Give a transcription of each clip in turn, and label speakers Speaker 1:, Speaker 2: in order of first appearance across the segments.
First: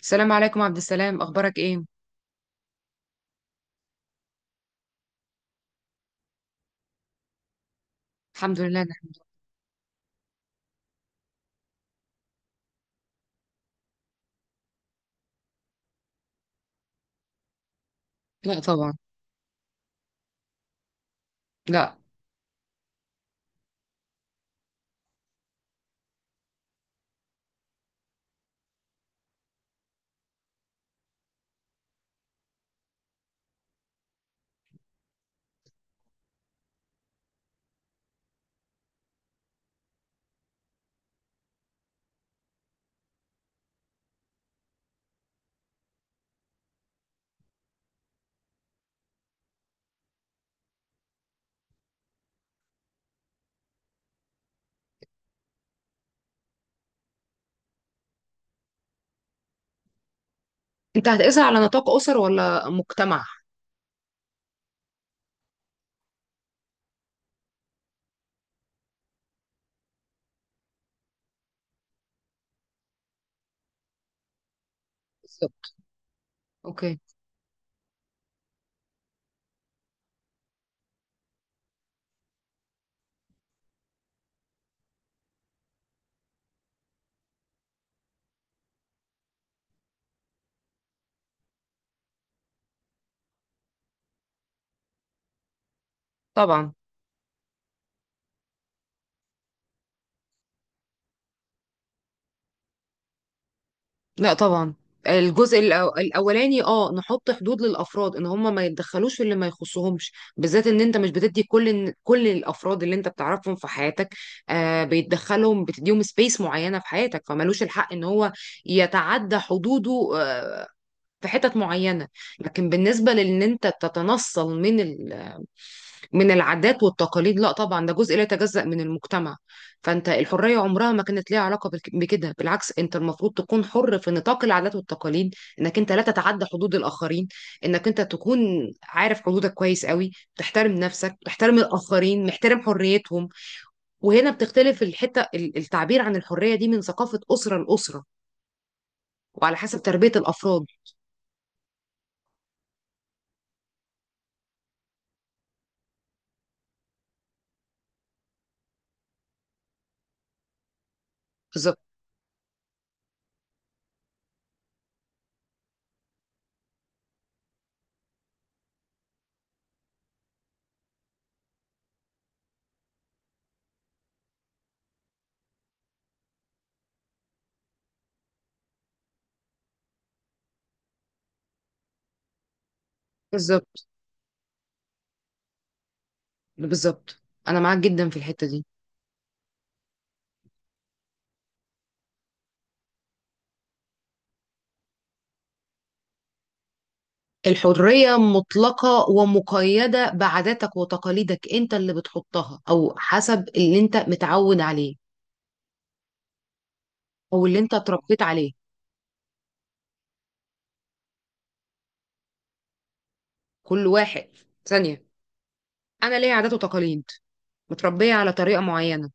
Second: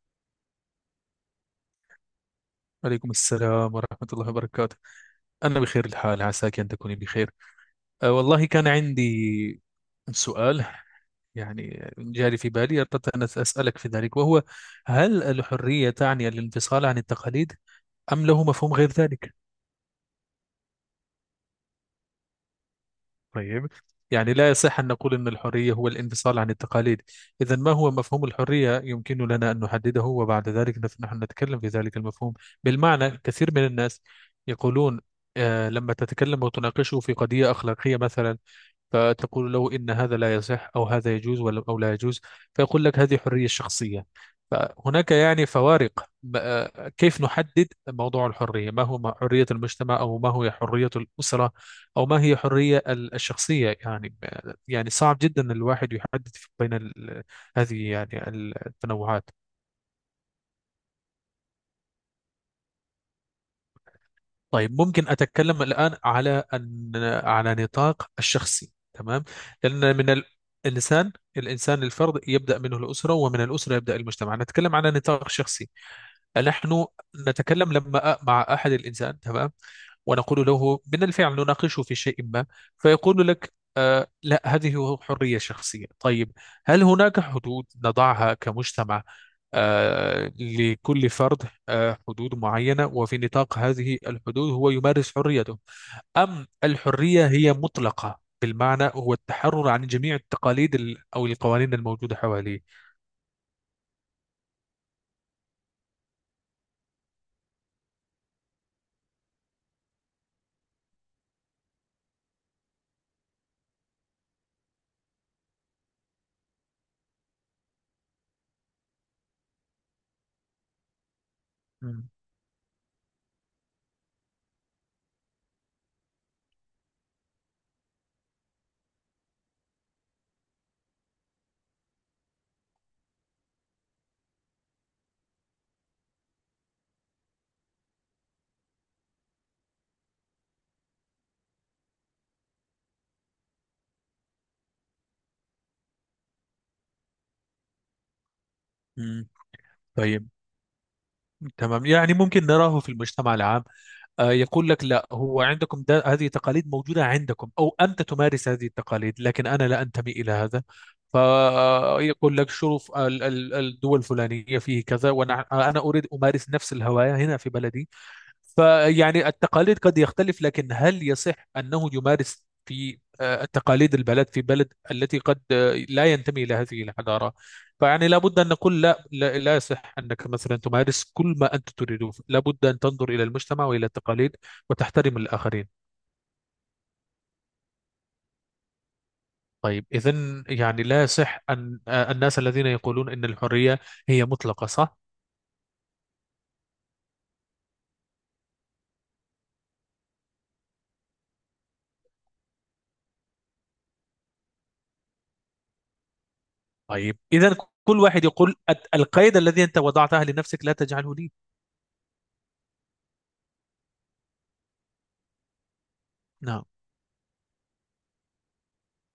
Speaker 1: السلام عليكم عبد السلام، اخبارك ايه؟
Speaker 2: عليكم السلام ورحمة الله وبركاته. أنا بخير الحال، عساك أن تكوني بخير. والله
Speaker 1: الحمد
Speaker 2: كان
Speaker 1: لله، نعم.
Speaker 2: عندي سؤال، يعني جاري في بالي، أردت أن أسألك في ذلك، وهو: هل الحرية تعني الانفصال عن التقاليد أم له
Speaker 1: لا
Speaker 2: مفهوم غير
Speaker 1: طبعا،
Speaker 2: ذلك؟
Speaker 1: لا.
Speaker 2: طيب، يعني لا يصح أن نقول أن الحرية هو الانفصال عن التقاليد. إذا ما هو مفهوم الحرية، يمكن لنا أن نحدده وبعد ذلك نحن نتكلم في ذلك المفهوم. بالمعنى كثير من الناس يقولون، لما تتكلم وتناقشه في قضية أخلاقية مثلا، فتقول له إن هذا لا يصح أو هذا يجوز ولا أو لا يجوز، فيقول لك: هذه حرية شخصية. فهناك يعني فوارق. كيف نحدد موضوع الحرية، ما هو حرية المجتمع أو ما هو حرية الأسرة أو ما هي حرية الشخصية، يعني. يعني صعب جدا إن الواحد يحدد بين هذه، يعني، التنوعات.
Speaker 1: انت هتقيسها على نطاق اسر ولا مجتمع؟
Speaker 2: طيب، ممكن أتكلم الآن على أن، على نطاق الشخصي، تمام. لأن الإنسان الفرد يبدأ منه الأسرة، ومن الأسرة يبدأ المجتمع. نتكلم على نطاق شخصي.
Speaker 1: بالظبط.
Speaker 2: نحن
Speaker 1: اوكي.
Speaker 2: نتكلم لما مع أحد الإنسان، تمام. ونقول له من الفعل نناقشه في شيء ما، فيقول لك: لا، هذه حرية شخصية، طيب. هل هناك حدود نضعها كمجتمع لكل فرد، حدود معينة، وفي نطاق هذه الحدود هو يمارس حريته؟ أم
Speaker 1: طبعا،
Speaker 2: الحرية هي مطلقة، بالمعنى هو التحرر عن جميع التقاليد أو القوانين الموجودة حواليه؟
Speaker 1: لا طبعا. الجزء الاولاني، نحط حدود للافراد ان هم ما يتدخلوش في اللي ما يخصهمش، بالذات ان انت مش بتدي كل كل الافراد اللي انت بتعرفهم في حياتك، بيتدخلهم، بتديهم سبيس معينه في حياتك، فمالوش الحق ان هو يتعدى حدوده، في حتت معينه.
Speaker 2: مم.
Speaker 1: لكن بالنسبه لان انت تتنصل من من العادات والتقاليد، لا طبعا، ده جزء لا يتجزأ من المجتمع. فانت الحرية عمرها ما كانت ليها علاقة بكده، بالعكس، انت المفروض تكون حر في نطاق العادات والتقاليد، انك انت لا تتعدى حدود الآخرين، انك انت تكون عارف حدودك كويس قوي، تحترم نفسك، تحترم الآخرين، محترم حريتهم. وهنا بتختلف الحتة، التعبير عن الحرية دي من ثقافة أسرة لأسرة،
Speaker 2: مم.
Speaker 1: وعلى حسب تربية
Speaker 2: طيب،
Speaker 1: الأفراد.
Speaker 2: تمام. يعني ممكن نراه في المجتمع العام. يقول لك: لا هو عندكم ده، هذه تقاليد موجودة عندكم، أو أنت تمارس هذه التقاليد، لكن أنا لا أنتمي إلى هذا.
Speaker 1: بالظبط.
Speaker 2: فيقول لك: شوف الدول الفلانية فيه كذا، وأنا أريد أمارس نفس الهواية هنا في بلدي. فيعني التقاليد قد يختلف، لكن هل يصح أنه يمارس في التقاليد البلد في بلد التي قد لا ينتمي إلى هذه الحضارة؟ فيعني لابد أن نقول: لا، لا, لا يصح أنك مثلا تمارس كل ما أنت تريده، لابد أن تنظر إلى المجتمع وإلى
Speaker 1: بالظبط.
Speaker 2: التقاليد وتحترم الآخرين.
Speaker 1: بالظبط. أنا معاك جدا في الحتة دي.
Speaker 2: طيب، إذا يعني لا يصح أن الناس الذين يقولون أن الحرية هي مطلقة، صح؟
Speaker 1: الحرية مطلقة ومقيدة بعاداتك وتقاليدك، انت اللي بتحطها او حسب اللي انت متعود عليه
Speaker 2: طيب،
Speaker 1: او
Speaker 2: إذا
Speaker 1: اللي انت
Speaker 2: كل
Speaker 1: اتربيت
Speaker 2: واحد
Speaker 1: عليه.
Speaker 2: يقول: القيد الذي أنت وضعته لنفسك لا تجعله لي.
Speaker 1: كل واحد، ثانية. انا ليا عادات
Speaker 2: نعم.
Speaker 1: وتقاليد، متربية على طريقة معينة،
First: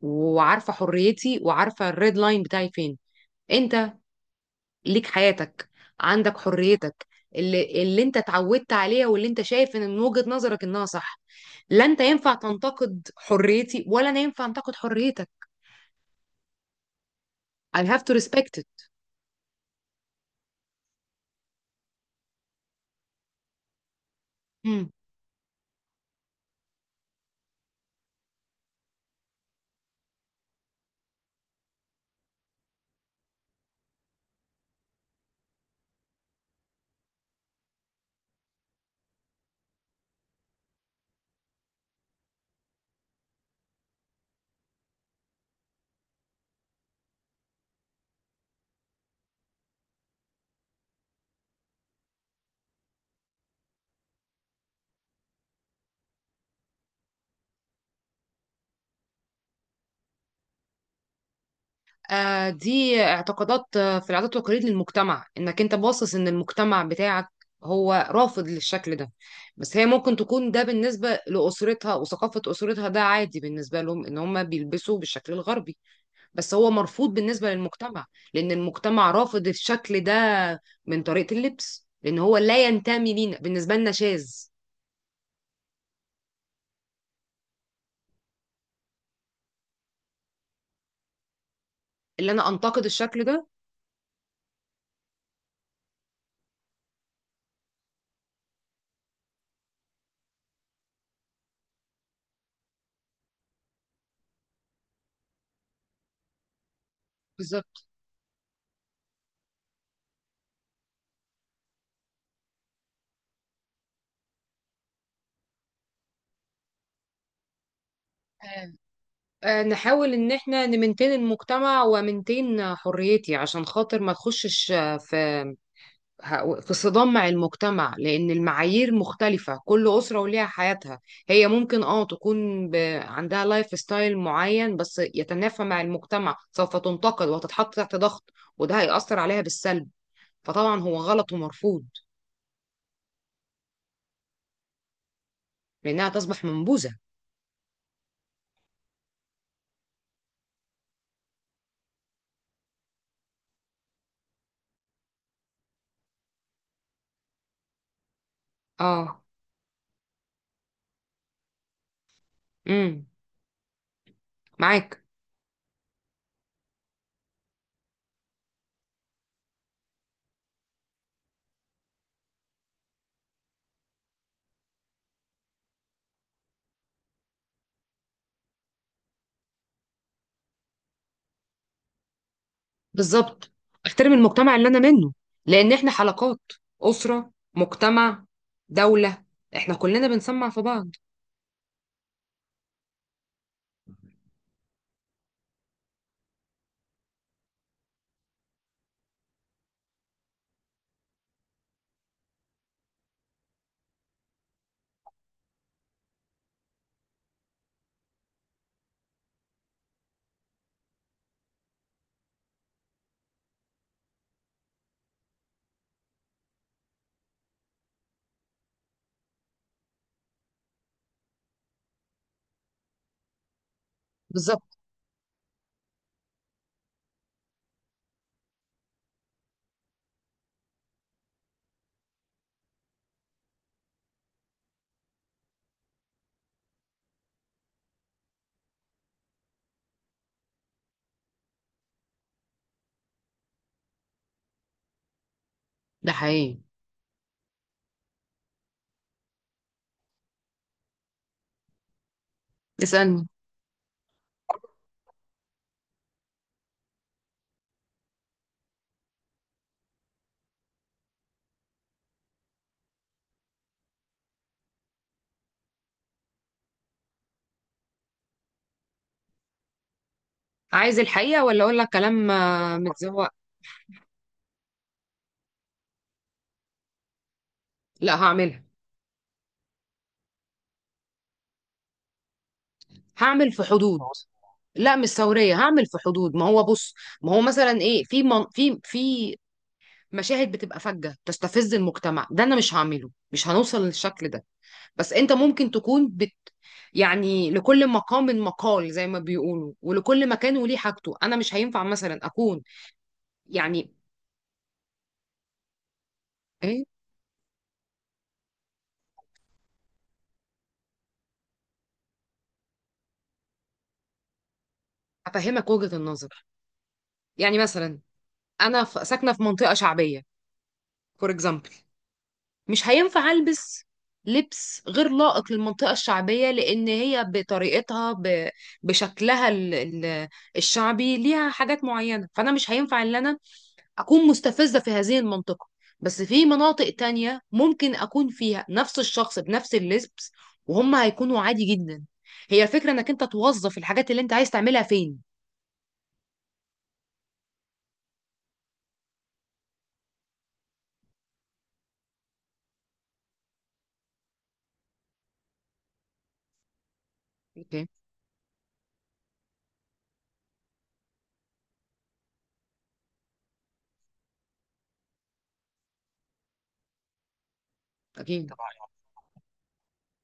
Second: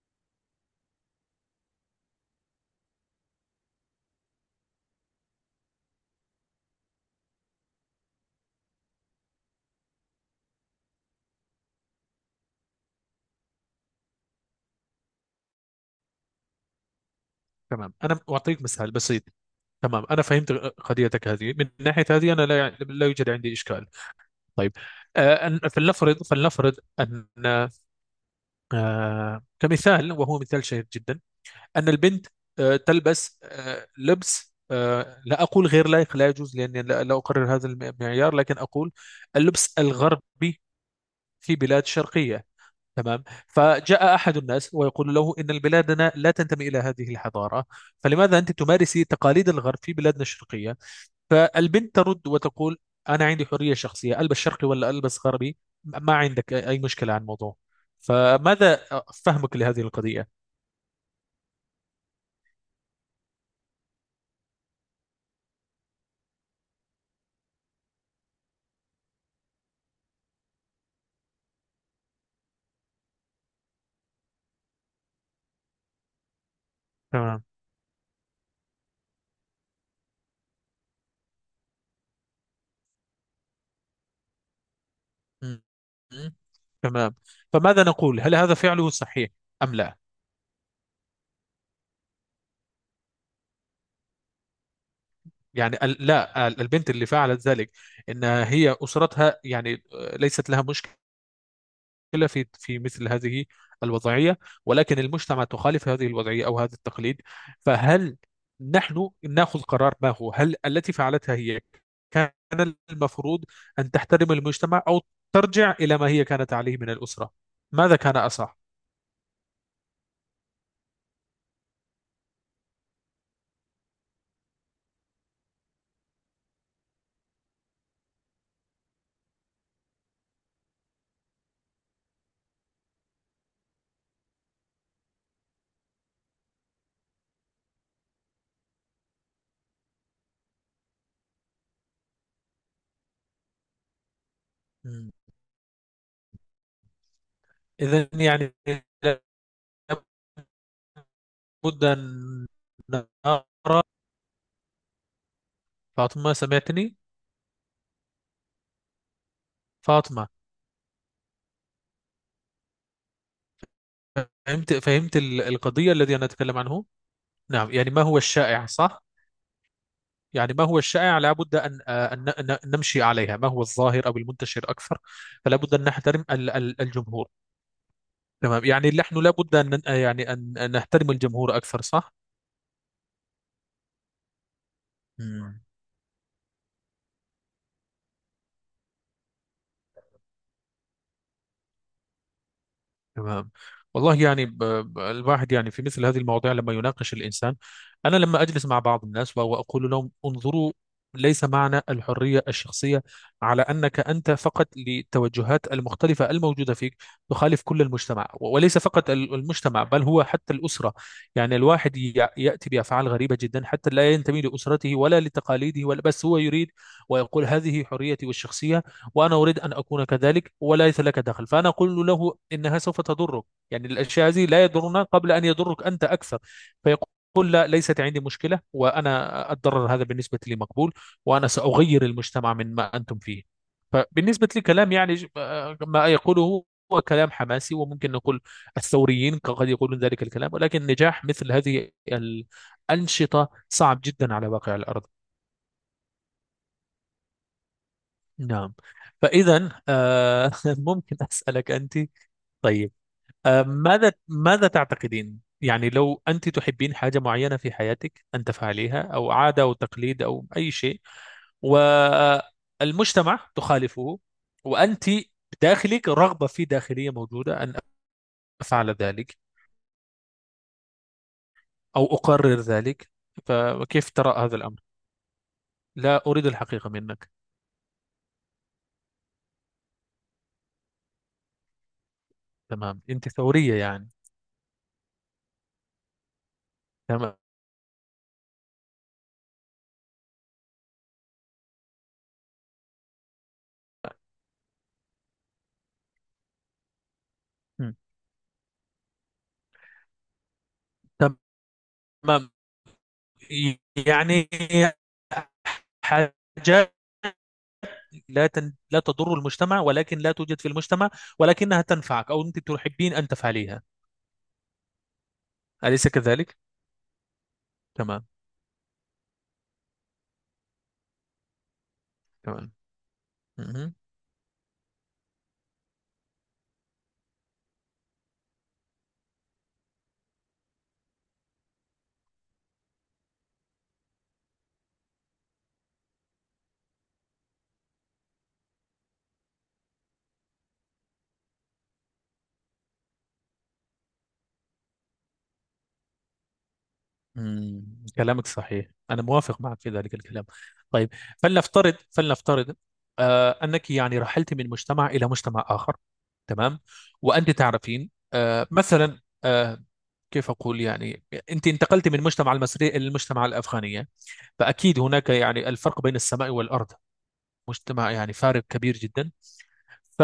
Speaker 1: وعارفة حريتي وعارفة الريد لاين بتاعي فين. انت ليك حياتك، عندك حريتك اللي انت اتعودت عليها واللي انت شايف ان من وجهة نظرك انها صح. لا انت ينفع تنتقد حريتي، ولا انا ينفع انتقد حريتك. I
Speaker 2: تمام،
Speaker 1: have to
Speaker 2: أنا
Speaker 1: respect
Speaker 2: أعطيك مثال بسيط. تمام، أنا فهمت قضيتك هذه. من ناحية هذه أنا لا يعني، لا يوجد عندي إشكال. طيب،
Speaker 1: it.
Speaker 2: فلنفرض أن، كمثال وهو مثال شهير جدا، أن البنت، تلبس، لبس، لا أقول غير لائق لا يجوز، لأني لا أقرر هذا المعيار، لكن أقول: اللبس الغربي في بلاد شرقية. تمام. فجاء أحد الناس ويقول له: إن بلادنا لا تنتمي إلى هذه الحضارة، فلماذا أنت تمارسي تقاليد الغرب في بلادنا الشرقية؟ فالبنت ترد وتقول: أنا عندي حرية شخصية، ألبس شرقي ولا ألبس غربي، ما عندك أي مشكلة عن الموضوع. فماذا فهمك لهذه القضية؟
Speaker 1: دي اعتقادات، في العادات والتقاليد للمجتمع، انك انت باصص ان المجتمع بتاعك هو رافض للشكل ده. بس هي ممكن تكون ده بالنسبة لأسرتها وثقافة أسرتها، ده عادي بالنسبة لهم ان هم بيلبسوا بالشكل الغربي، بس هو مرفوض
Speaker 2: تمام.
Speaker 1: بالنسبة للمجتمع. لأن المجتمع رافض الشكل ده، من طريقة اللبس، لأن هو لا ينتمي لينا، بالنسبة لنا شاذ.
Speaker 2: م- م- تمام. فماذا نقول، هل هذا فعله صحيح أم لا؟
Speaker 1: اللي أنا أنتقد الشكل ده.
Speaker 2: يعني لا، البنت اللي فعلت ذلك، إن هي أسرتها يعني ليست لها مشكلة، مشكلة في مثل هذه الوضعية. ولكن المجتمع تخالف هذه الوضعية أو هذا التقليد.
Speaker 1: بالظبط.
Speaker 2: فهل نحن نأخذ قرار ما هو، هل التي فعلتها هي كان المفروض أن تحترم المجتمع، أو ترجع إلى ما هي كانت عليه من الأسرة، ماذا كان أصح؟
Speaker 1: نحاول ان احنا نمنتين المجتمع ومنتين حريتي عشان خاطر ما تخشش في في صدام مع المجتمع، لان المعايير مختلفة، كل اسرة وليها حياتها. هي ممكن تكون عندها لايف ستايل معين، بس يتنافى مع المجتمع، سوف تنتقد وهتتحط تحت ضغط، وده هيأثر عليها بالسلب. فطبعا هو غلط ومرفوض، لانها تصبح منبوذة.
Speaker 2: إذا يعني لابد أن نرى. فاطمة، سمعتني؟
Speaker 1: اه.
Speaker 2: فاطمة،
Speaker 1: امم.
Speaker 2: فهمت
Speaker 1: معاك.
Speaker 2: فهمت القضية الذي أنا أتكلم عنه؟ نعم. يعني ما هو الشائع، صح؟ يعني ما هو الشائع لابد أن، أن نمشي عليها، ما هو الظاهر أو المنتشر أكثر. فلا بد أن نحترم الجمهور. تمام، يعني نحن لابد أن يعني أن نحترم الجمهور أكثر، صح؟
Speaker 1: بالظبط، احترم المجتمع اللي انا منه.
Speaker 2: مم.
Speaker 1: لان احنا حلقات، اسره، مجتمع، دوله، احنا كلنا بنسمع في بعض.
Speaker 2: تمام. والله يعني الواحد، يعني في مثل هذه المواضيع لما يناقش الإنسان. أنا لما أجلس مع بعض الناس وأقول لهم: انظروا، ليس معنى الحرية الشخصية على أنك أنت فقط للتوجهات المختلفة الموجودة فيك تخالف كل المجتمع، وليس فقط المجتمع بل هو حتى الأسرة. يعني الواحد يأتي بأفعال غريبة جدا حتى لا ينتمي لأسرته ولا لتقاليده ولا، بس هو يريد ويقول: هذه حريتي والشخصية، وأنا أريد أن أكون كذلك وليس لك دخل. فأنا أقول له: إنها سوف تضرك. يعني الأشياء هذه
Speaker 1: بالظبط.
Speaker 2: لا يضرنا قبل أن يضرك أنت أكثر. فيقول: لا، ليست عندي مشكلة، وأنا الضرر هذا بالنسبة لي مقبول، وأنا سأغير المجتمع من ما أنتم فيه. فبالنسبة لي كلام، يعني ما يقوله هو كلام حماسي، وممكن نقول الثوريين قد يقولون ذلك الكلام، ولكن نجاح مثل هذه الأنشطة صعب جدا على واقع الأرض.
Speaker 1: ده حقيقي.
Speaker 2: نعم. فإذا ممكن أسألك أنت؟ طيب.
Speaker 1: اسالني.
Speaker 2: ماذا تعتقدين، يعني لو أنت تحبين حاجة معينة في حياتك أن تفعليها، أو عادة أو تقليد أو أي شيء، والمجتمع تخالفه، وأنت بداخلك رغبة في داخلية موجودة أن أفعل ذلك
Speaker 1: عايز الحقيقه ولا اقول لك
Speaker 2: أو
Speaker 1: كلام
Speaker 2: أقرر ذلك،
Speaker 1: متزوق؟
Speaker 2: فكيف ترى هذا الأمر؟ لا أريد الحقيقة منك.
Speaker 1: لا، هعملها.
Speaker 2: تمام، أنت
Speaker 1: هعمل في
Speaker 2: ثورية
Speaker 1: حدود.
Speaker 2: يعني.
Speaker 1: لا، مش ثوريه، هعمل في حدود. ما هو بص، ما
Speaker 2: تمام.
Speaker 1: هو مثلا ايه، في مشاهد بتبقى فجه تستفز المجتمع، ده انا مش هعمله، مش هنوصل للشكل ده. بس انت ممكن تكون يعني لكل
Speaker 2: م.
Speaker 1: مقام مقال زي ما بيقولوا، ولكل مكان وليه حاجته. انا مش هينفع مثلا
Speaker 2: تمام،
Speaker 1: اكون، يعني
Speaker 2: يعني
Speaker 1: ايه.
Speaker 2: حاجات لا تضر المجتمع، ولكن لا توجد في المجتمع، ولكنها تنفعك أو أنت تحبين أن تفعليها،
Speaker 1: افهمك وجهة
Speaker 2: أليس
Speaker 1: النظر.
Speaker 2: كذلك؟
Speaker 1: يعني مثلا،
Speaker 2: تمام.
Speaker 1: انا ساكنة في منطقة شعبية، فور اكزامبل،
Speaker 2: تمام.
Speaker 1: مش هينفع البس
Speaker 2: مهم.
Speaker 1: لبس غير لائق للمنطقة الشعبية، لأن هي بشكلها الشعبي ليها حاجات معينة. فأنا مش هينفع إن أنا أكون مستفزة في هذه المنطقة. بس في مناطق تانية ممكن أكون فيها نفس الشخص بنفس اللبس وهم هيكونوا عادي جدا. هي الفكرة إنك أنت توظف الحاجات اللي أنت عايز تعملها فين.
Speaker 2: مم. كلامك صحيح، أنا موافق معك في ذلك الكلام. طيب، فلنفترض أنك يعني رحلت من مجتمع إلى مجتمع آخر، تمام. وأنت
Speaker 1: أوكي.
Speaker 2: تعرفين، مثلا، كيف أقول، يعني أنت انتقلت من المجتمع المصري إلى المجتمع الأفغانية. فأكيد هناك يعني الفرق بين السماء والأرض. مجتمع يعني
Speaker 1: أكيد
Speaker 2: فارق
Speaker 1: طبعا.
Speaker 2: كبير جدا. ف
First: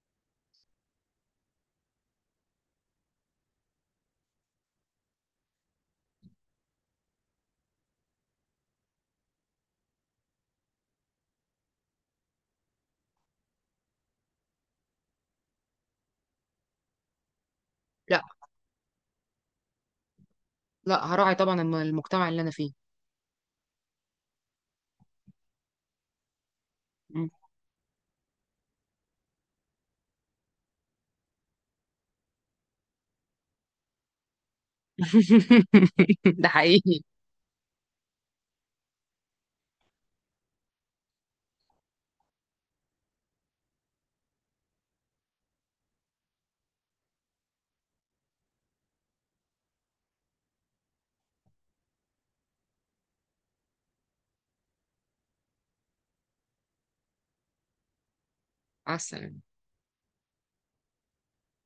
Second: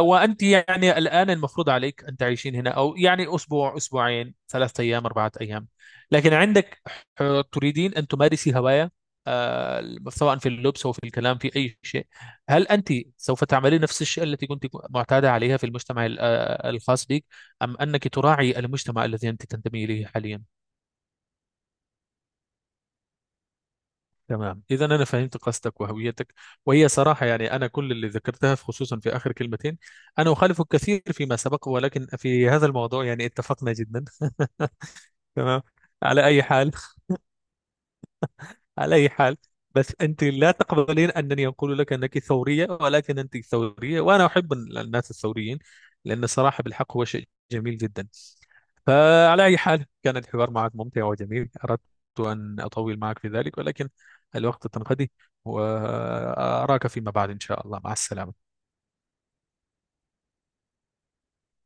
Speaker 2: وأنت يعني الآن المفروض عليك أن تعيشين هنا أو يعني أسبوع أسبوعين 3 أيام 4 أيام. لكن عندك، ح- تريدين أن تمارسي هواية، سواء في اللبس أو في الكلام في أي شيء. هل أنت سوف تعملين نفس الشيء التي كنت معتادة عليها في المجتمع الخاص بك، أم أنك
Speaker 1: لا،
Speaker 2: تراعي المجتمع الذي أنت تنتمي إليه حاليا؟
Speaker 1: لا هراعي طبعا المجتمع اللي أنا فيه.
Speaker 2: تمام، إذا أنا فهمت قصدك وهويتك، وهي صراحة.
Speaker 1: مم.
Speaker 2: يعني أنا كل اللي ذكرتها خصوصا في آخر كلمتين، أنا أخالفك كثير فيما سبق، ولكن في هذا الموضوع يعني اتفقنا جدا. تمام. على أي
Speaker 1: ده
Speaker 2: حال،
Speaker 1: حقيقي.
Speaker 2: على أي حال، بس أنت لا تقبلين أنني أقول لك أنك ثورية، ولكن أنت ثورية وأنا أحب الناس الثوريين، لأن صراحة بالحق هو شيء جميل جدا. فعلى أي حال كان الحوار معك ممتع وجميل، أردت أن أطول معك في ذلك، ولكن الوقت تنقضي. وأراك فيما بعد إن شاء الله. مع السلامة.
Speaker 1: مع السلامة.